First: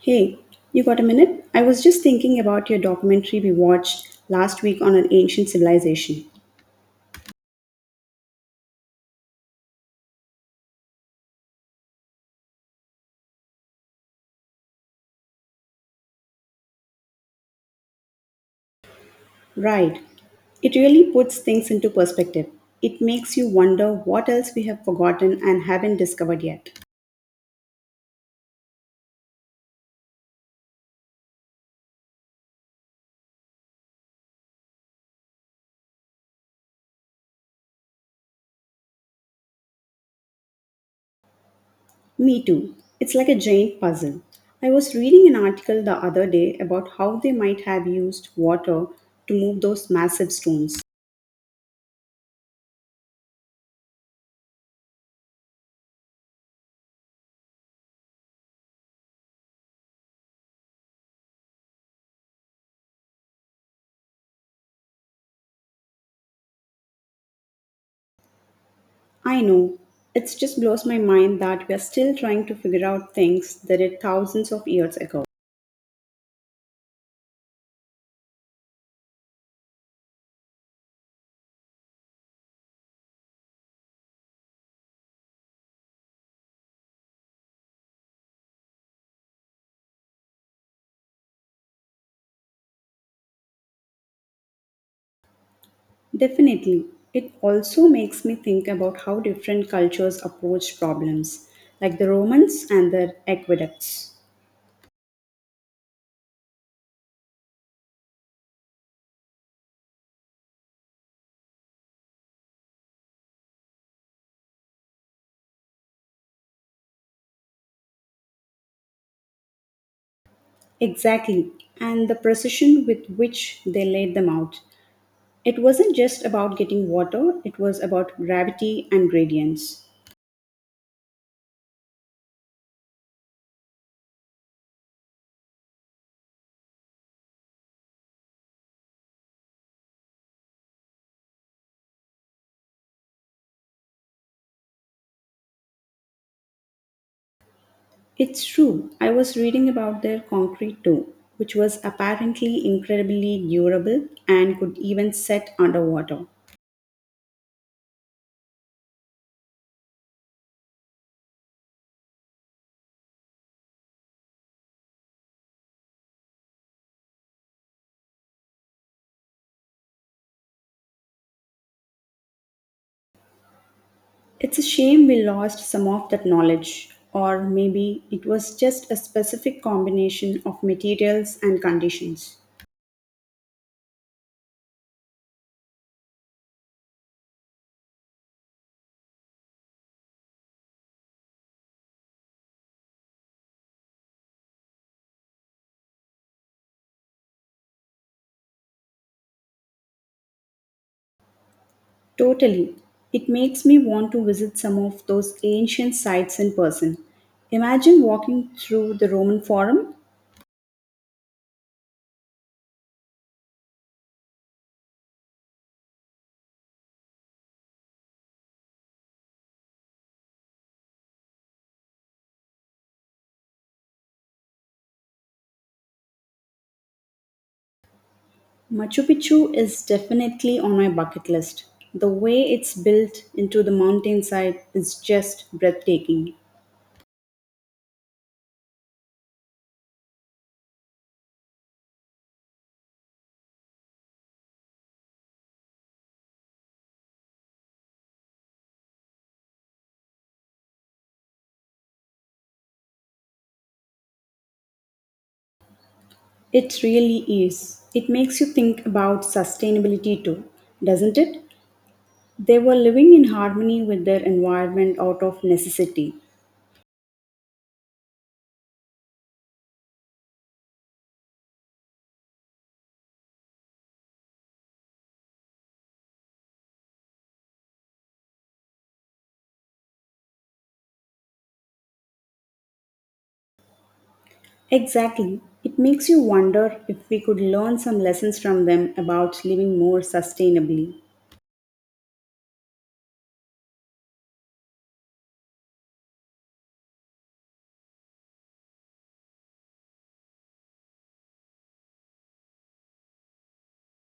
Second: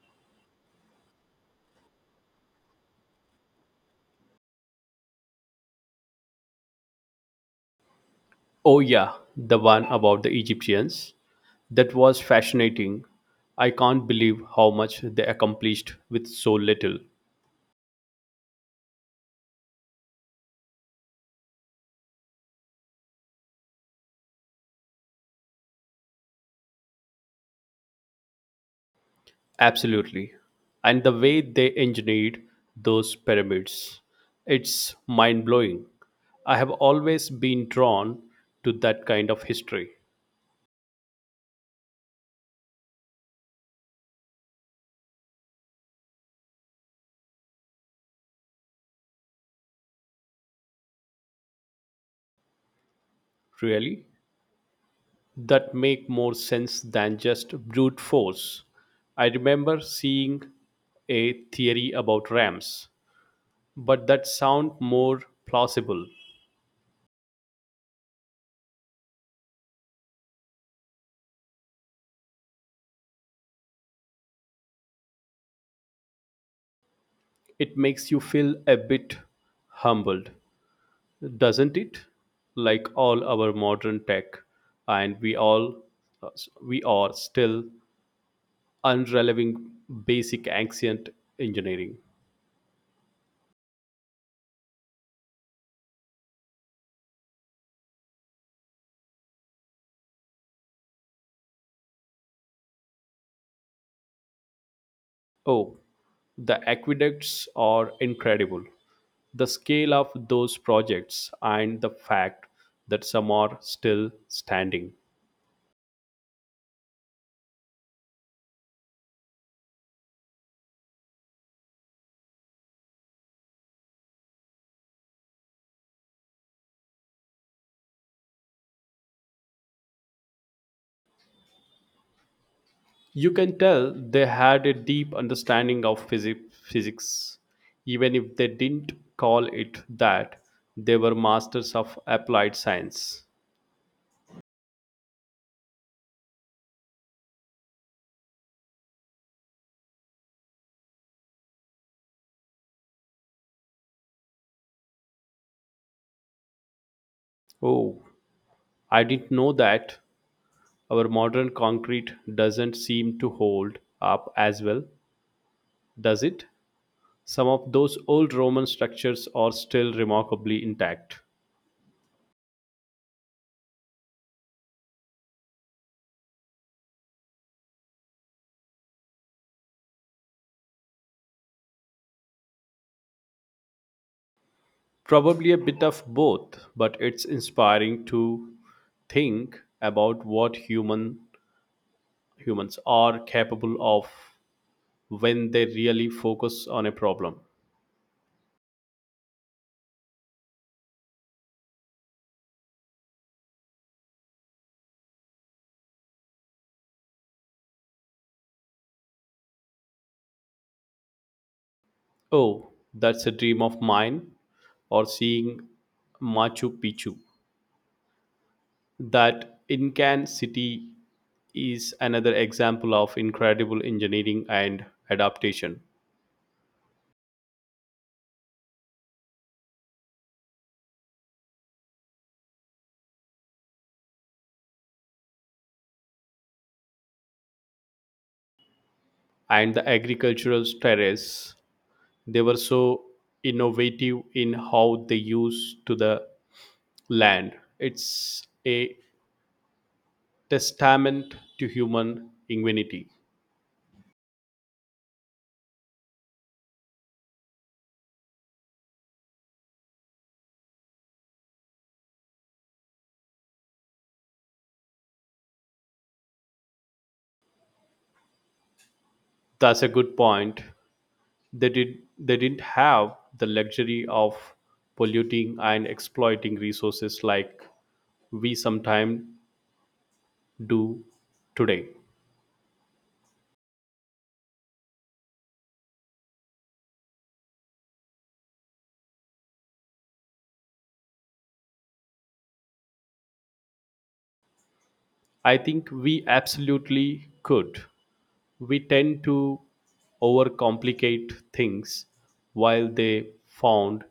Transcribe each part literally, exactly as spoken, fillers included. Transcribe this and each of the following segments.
Hey, you got a minute? I was just thinking about your documentary we watched last week on an ancient civilization. Oh, yeah, the one about the Egyptians. That was fascinating. I can't believe how much they accomplished with so little. Right. It really puts things into perspective. It makes you wonder what else we have forgotten and haven't discovered yet. Absolutely. And the way they engineered those pyramids, it's mind blowing. I have always been drawn to that kind of history, Me too. It's like a giant puzzle. I was reading an article the other day about how they might have used water to move those massive stones. really, that make more sense than just brute force. I remember seeing a theory about rams but that sound more plausible. I know. It just blows my mind that we are still trying to figure out things that did thousands of years ago. It makes you feel a bit humbled, doesn't it? Like all our modern tech and we all we are still unreliving basic ancient engineering. Definitely. It also makes me think about how different cultures approached problems, like the Romans and their aqueducts. Oh, the aqueducts are incredible, the scale of those projects and the fact that some are still standing. Exactly. And the precision with which they laid them out. It wasn't just about getting water, it was about gravity and gradients. You can tell they had a deep understanding of physi- physics. Even if they didn't call it that, they were masters of applied science. It's true. I was reading about their concrete too, which was apparently incredibly durable and could even set underwater. Oh, I didn't know that. Our modern concrete doesn't seem to hold up as well, does it? Some of those old Roman structures are still remarkably intact. It's a shame we lost some of that knowledge, or maybe it was just a specific combination of materials and conditions. Probably a bit of both, but it's inspiring to think about what human humans are capable of when they really focus on a problem. Totally. It makes me want to visit some of those ancient sites in person. Imagine walking through the Roman Forum. Oh, that's a dream of mine, or seeing Machu Picchu. That Incan city is another example of incredible engineering and adaptation. Machu Picchu is definitely on my bucket list. The way it's built into the mountainside is just breathtaking. And the agricultural terrace, they were so innovative in how they used to the land. It's a testament to human ingenuity. It really is. It makes you think about sustainability too, doesn't it? They were living in harmony with their environment out of necessity. That's a good point. They did they didn't have the luxury of polluting and exploiting resources like we sometimes do today. Exactly. It makes you wonder if we could learn some lessons from them about living more sustainably. I think we absolutely could. We tend to overcomplicate things while they found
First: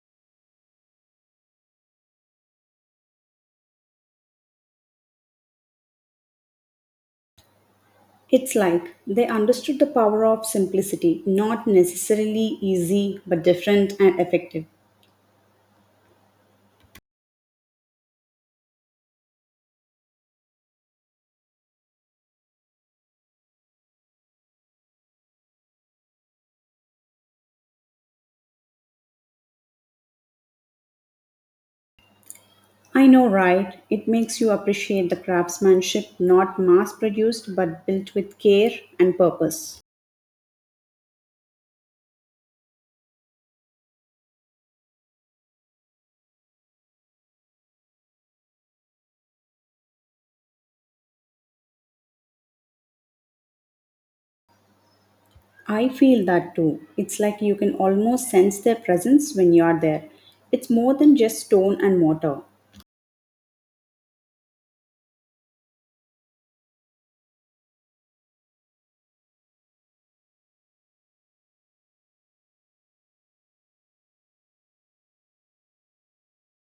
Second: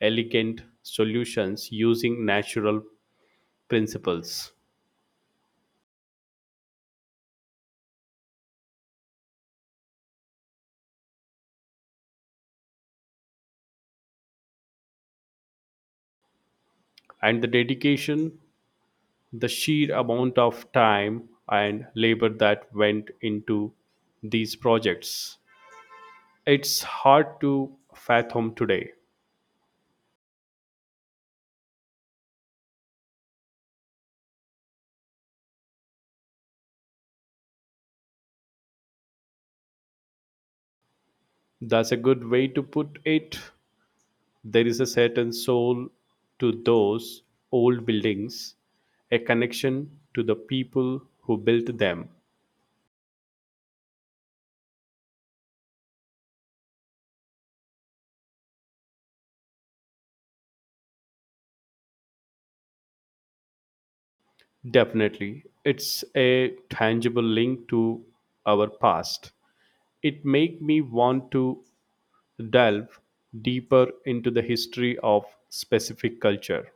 elegant solutions using natural principles. It's like they understood the power of simplicity, not necessarily easy, but different and effective. And the dedication, the sheer amount of time and labor that went into these projects. It's hard to fathom today. I know, right? It makes you appreciate the craftsmanship not mass produced but built with care and purpose. That's a good way to put it. There is a certain soul to those old buildings, a connection to the people who built them. I feel that too. It's like you can almost sense their presence when you're there. It's more than just stone and mortar. Definitely. It's a tangible link to our past. It make me want to delve deeper into the history of specific culture.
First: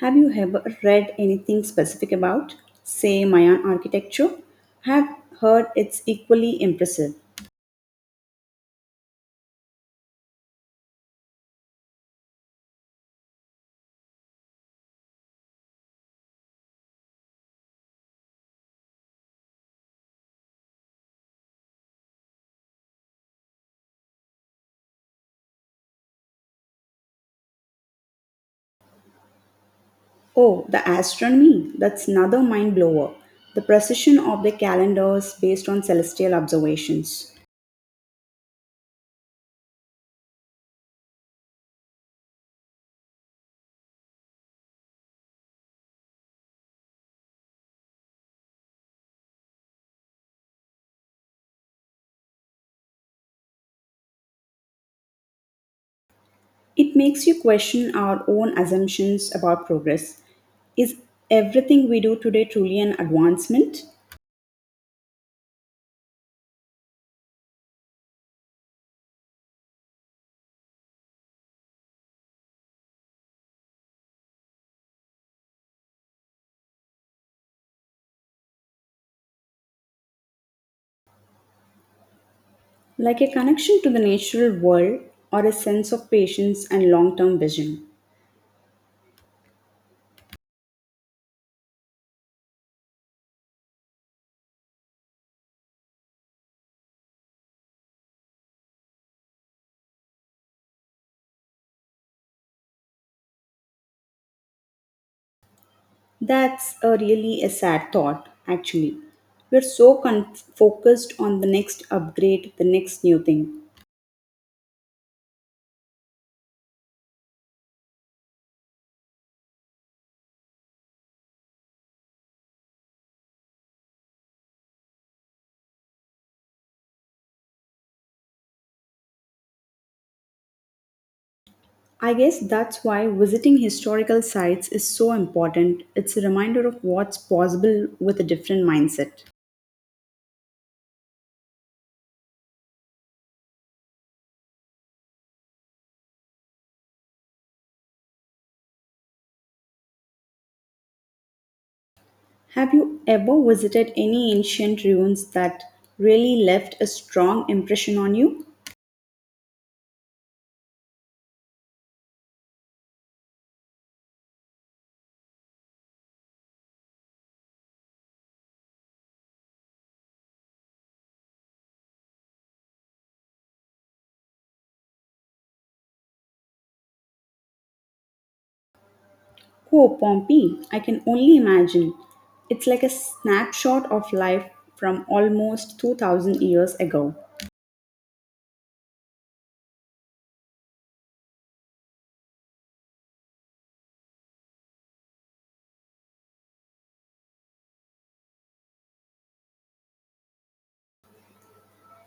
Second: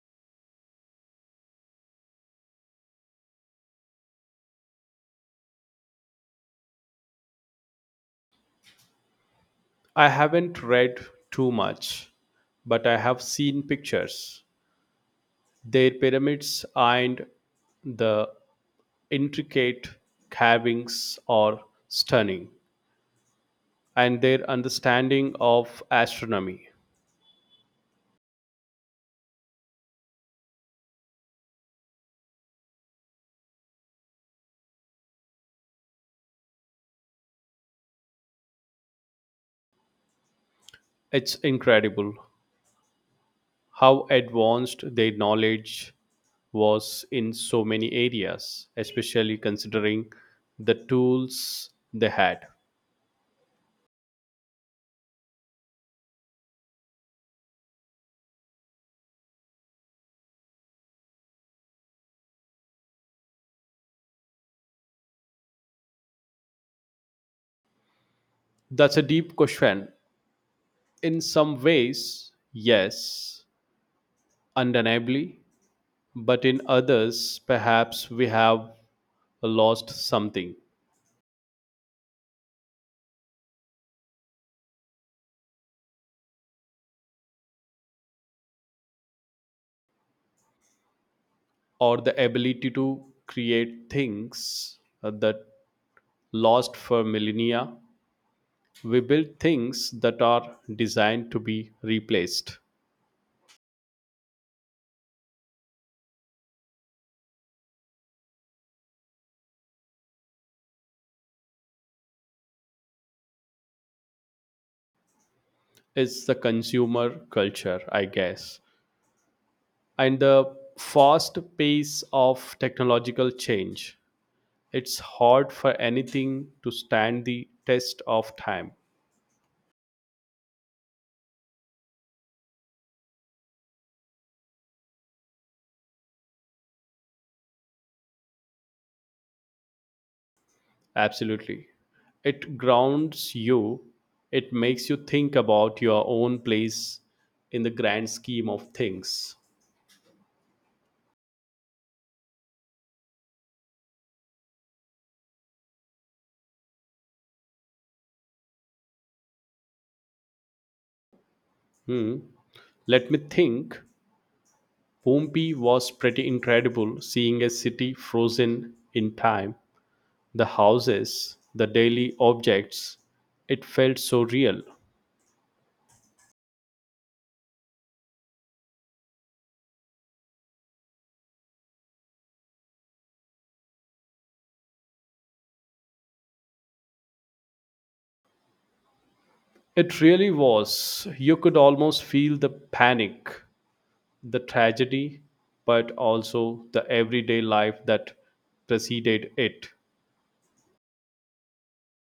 Have you ever read anything specific about, say, Mayan architecture? Have heard it's equally impressive. I haven't read too much, but I have seen pictures. Their pyramids and the intricate carvings are stunning, and their understanding of astronomy. Oh, the astronomy, that's another mind blower. The precision of the calendars based on celestial observations. It's incredible how advanced their knowledge was in so many areas, especially considering the tools they had. It makes you question our own assumptions about progress. Is everything we do today truly an advancement? That's a deep question. In some ways, yes, undeniably, but in others, perhaps we have lost something, Like a connection to the natural world or a sense of patience and long term vision. or the ability to create things that lost for millennia. We build things that are designed to be replaced. That's a really a sad thought, actually. We're so con- focused on the next upgrade, the next new thing. It's the consumer culture, I guess, and the fast pace of technological change, it's hard for anything to stand the test of time. I guess that's why visiting historical sites is so important. It's a reminder of what's possible with a different mindset. Absolutely. It grounds you, it makes you think about your own place in the grand scheme of things. Have you ever visited any ancient ruins that really left a strong impression on you? Hmm. Let me think. Pompeii was pretty incredible, seeing a city frozen in time. The houses, the daily objects, it felt so real. Oh, Pompey, I can only imagine. It's like a snapshot of life from almost two thousand years ago. It really was. You could almost feel the panic, the tragedy, but also the everyday life that preceded it.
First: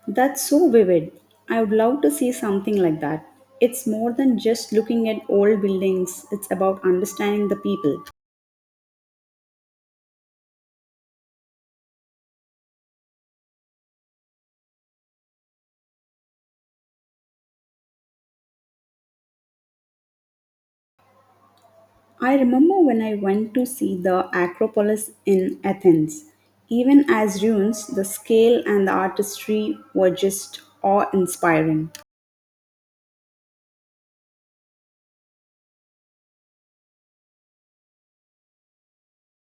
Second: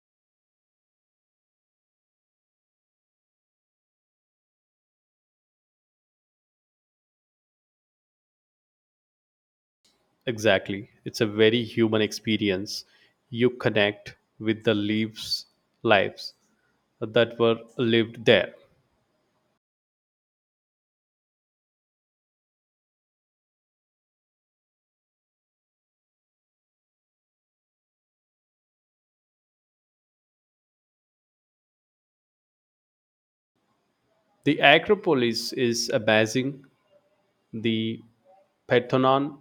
That's so vivid. I would love to see something like that. It's more than just looking at old buildings, it's about understanding the people. Exactly. It's a very human experience. You connect with the lives, lives that were lived there. I remember when I went to see the Acropolis in Athens. Even as ruins, the scale and the artistry were just awe inspiring. The Acropolis is amazing. The Parthenon,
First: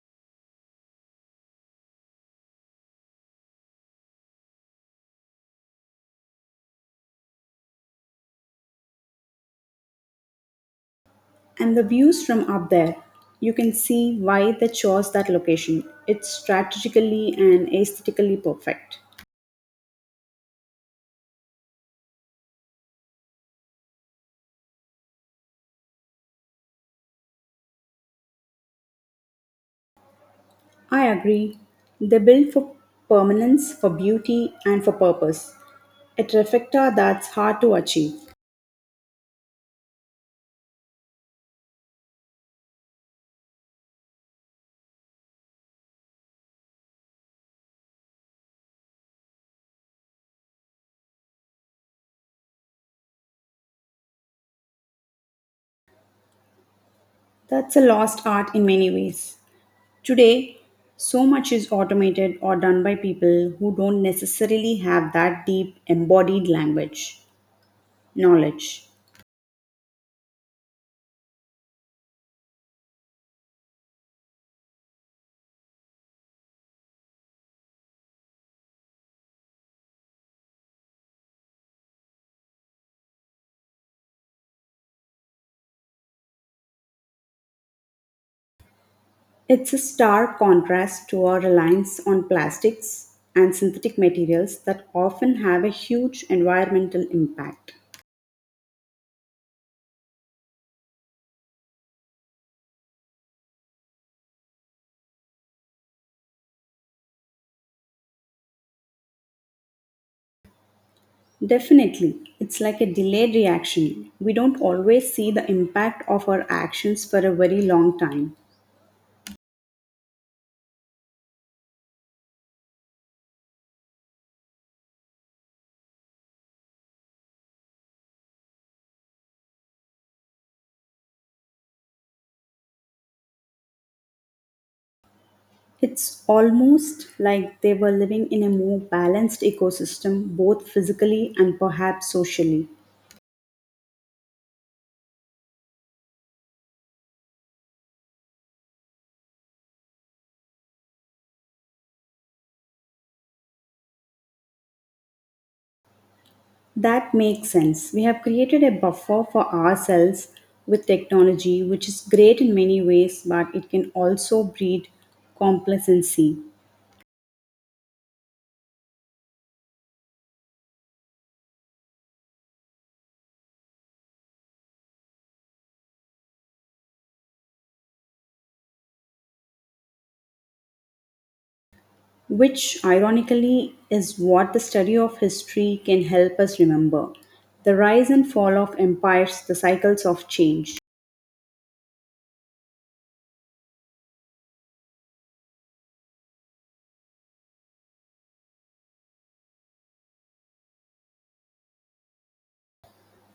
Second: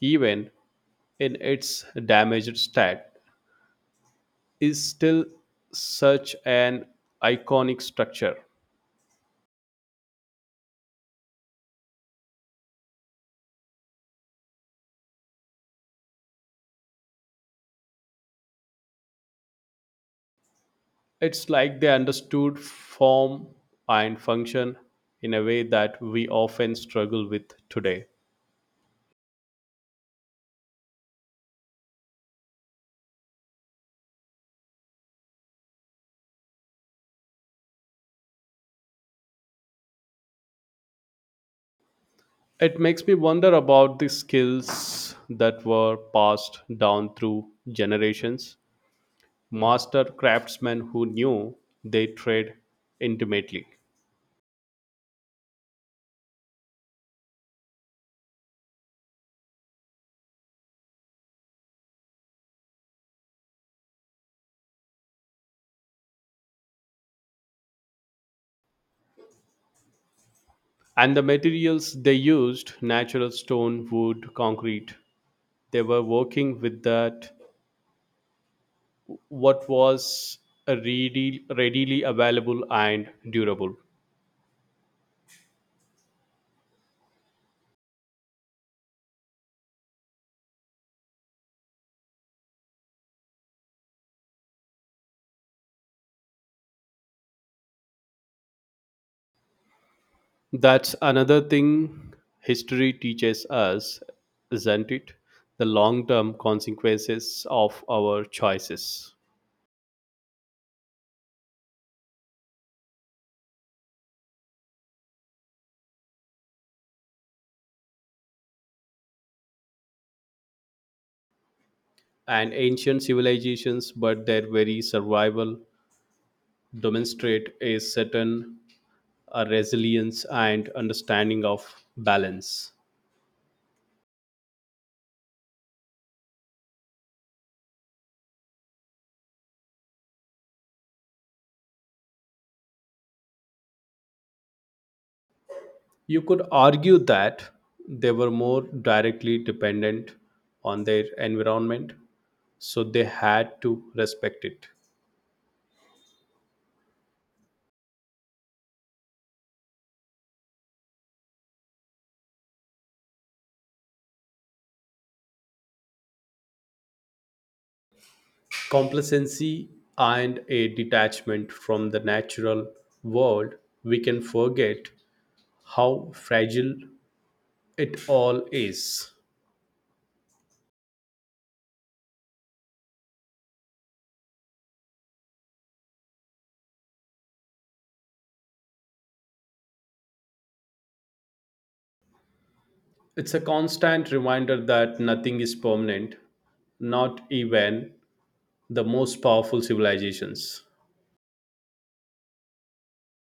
even in its damaged state, is still such an iconic structure. And the views from up there, you can see why they chose that location. It's strategically and aesthetically perfect. It's like they understood form and function in a way that we often struggle with today. I agree. They build for permanence, for beauty, and for purpose. A trifecta that's hard to achieve. It makes me wonder about the skills that were passed down through generations. Master craftsmen who knew they trade intimately. That's a lost art in many ways. Today, so much is automated or done by people who don't necessarily have that deep embodied language, knowledge. And the materials they used, natural stone, wood, concrete, they were working with that what was readily, readily available and durable. It's a stark contrast to our reliance on plastics and synthetic materials that often have a huge environmental impact. That's another thing history teaches us, isn't it? The long term consequences of our choices. Definitely, it's like a delayed reaction. We don't always see the impact of our actions for a very long time. And ancient civilizations, but their very survival, demonstrate a certain uh, resilience and understanding of balance. It's almost like they were living in a more balanced ecosystem, both physically and perhaps socially. You could argue that they were more directly dependent on their environment, so they had to respect it. That makes sense. We have created a buffer for ourselves with technology, which is great in many ways, but it can also breed complacency, Complacency and a detachment from the natural world, we can forget how fragile it all is. which ironically is what the study of history can help us remember the rise and fall of empires, the cycles of change. It's a constant reminder that nothing is permanent, not even the most powerful civilizations.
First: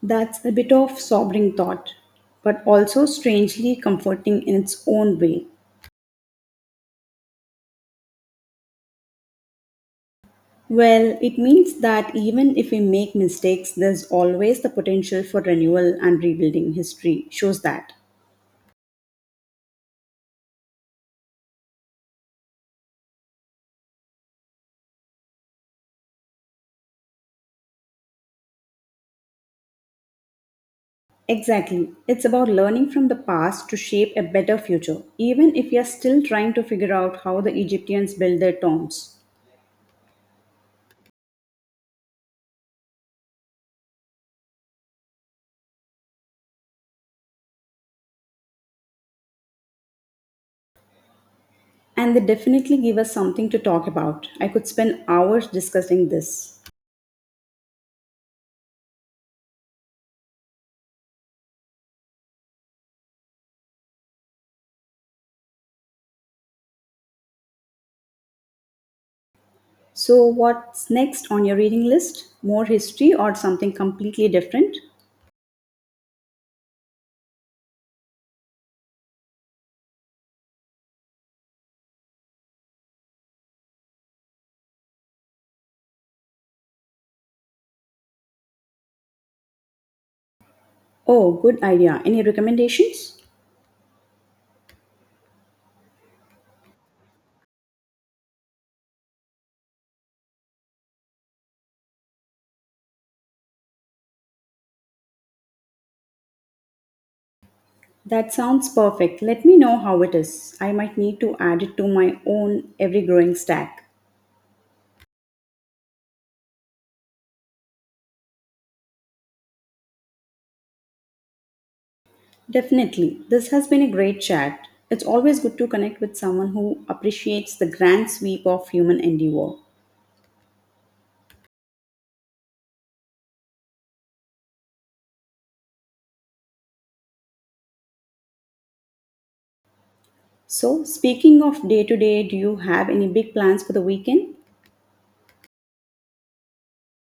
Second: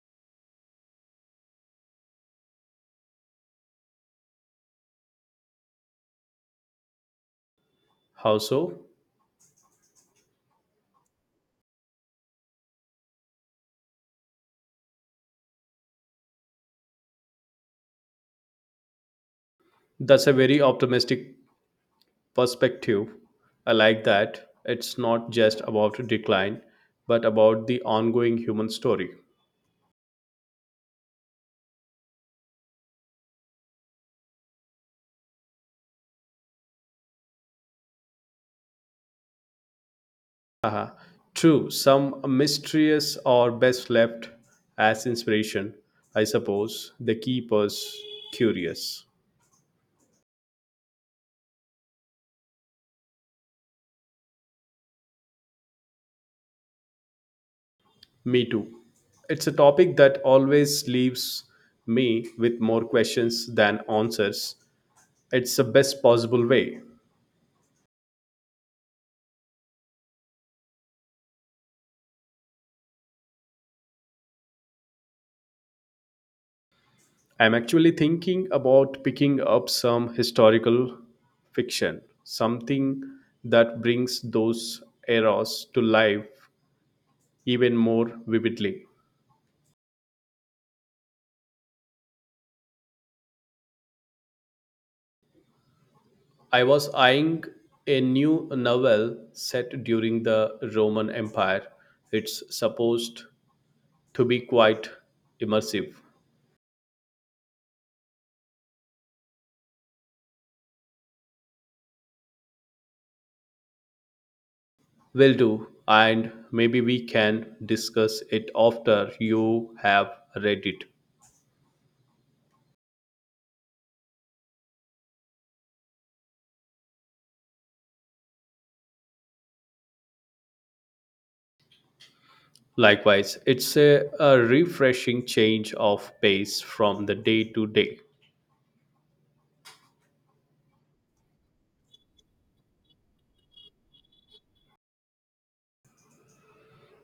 That's a bit of sobering thought, but also strangely comforting in its own way. How so? Well, it means that even if we make mistakes, there's always the potential for renewal and rebuilding. History shows that. That's a very optimistic perspective. I like that. It's not just about decline, but about the ongoing human story. Exactly. It's about learning from the past to shape a better future, even if we are still trying to figure out how the Egyptians built their tombs. Uh-huh. True, some mysterious are best left as inspiration, I suppose. They keep us curious. And they definitely give us something to talk about. I could spend hours discussing this. Me too. It's a topic that always leaves me with more questions than answers. It's the best possible way. So, what's next on your reading list? More history or something completely different? I'm actually thinking about picking up some historical fiction, something that brings those eras to life even more vividly. Oh, good idea. Any recommendations? I was eyeing a new novel set during the Roman Empire. It's supposed to be quite immersive. That sounds perfect. Let me know how it is. I might need to add it to my own every growing stack. Will do, and maybe we can discuss it after you have read it. Definitely. This has been a great chat. It's always good to connect with someone who appreciates the grand sweep of human endeavor. Likewise, it's a, a refreshing change of pace from the day to day. So, speaking of day to day, do you have any big plans for the weekend?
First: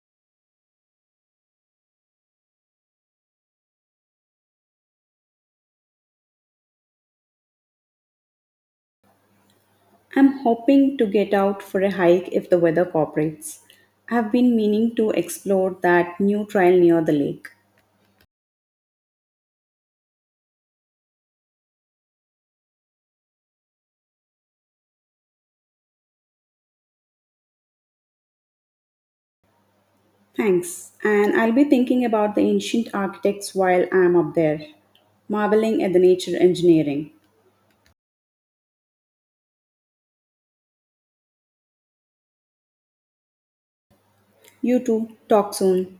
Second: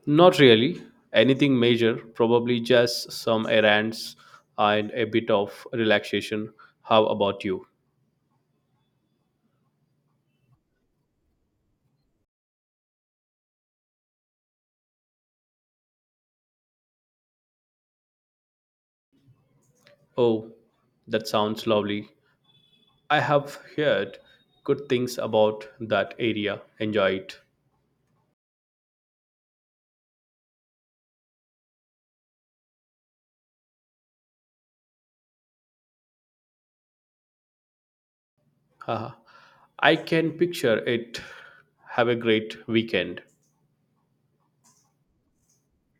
Not really anything major, probably just some errands and a bit of relaxation. How about you? I'm hoping to get out for a hike if the weather cooperates. I've been meaning to explore that new trail near the lake. Oh, that sounds lovely. I have heard good things about that area. Enjoy it. Thanks. And I'll be thinking about the ancient architects while I'm up there, marveling at the nature engineering. Haha. I can picture it. Have a great weekend. You too. Talk soon.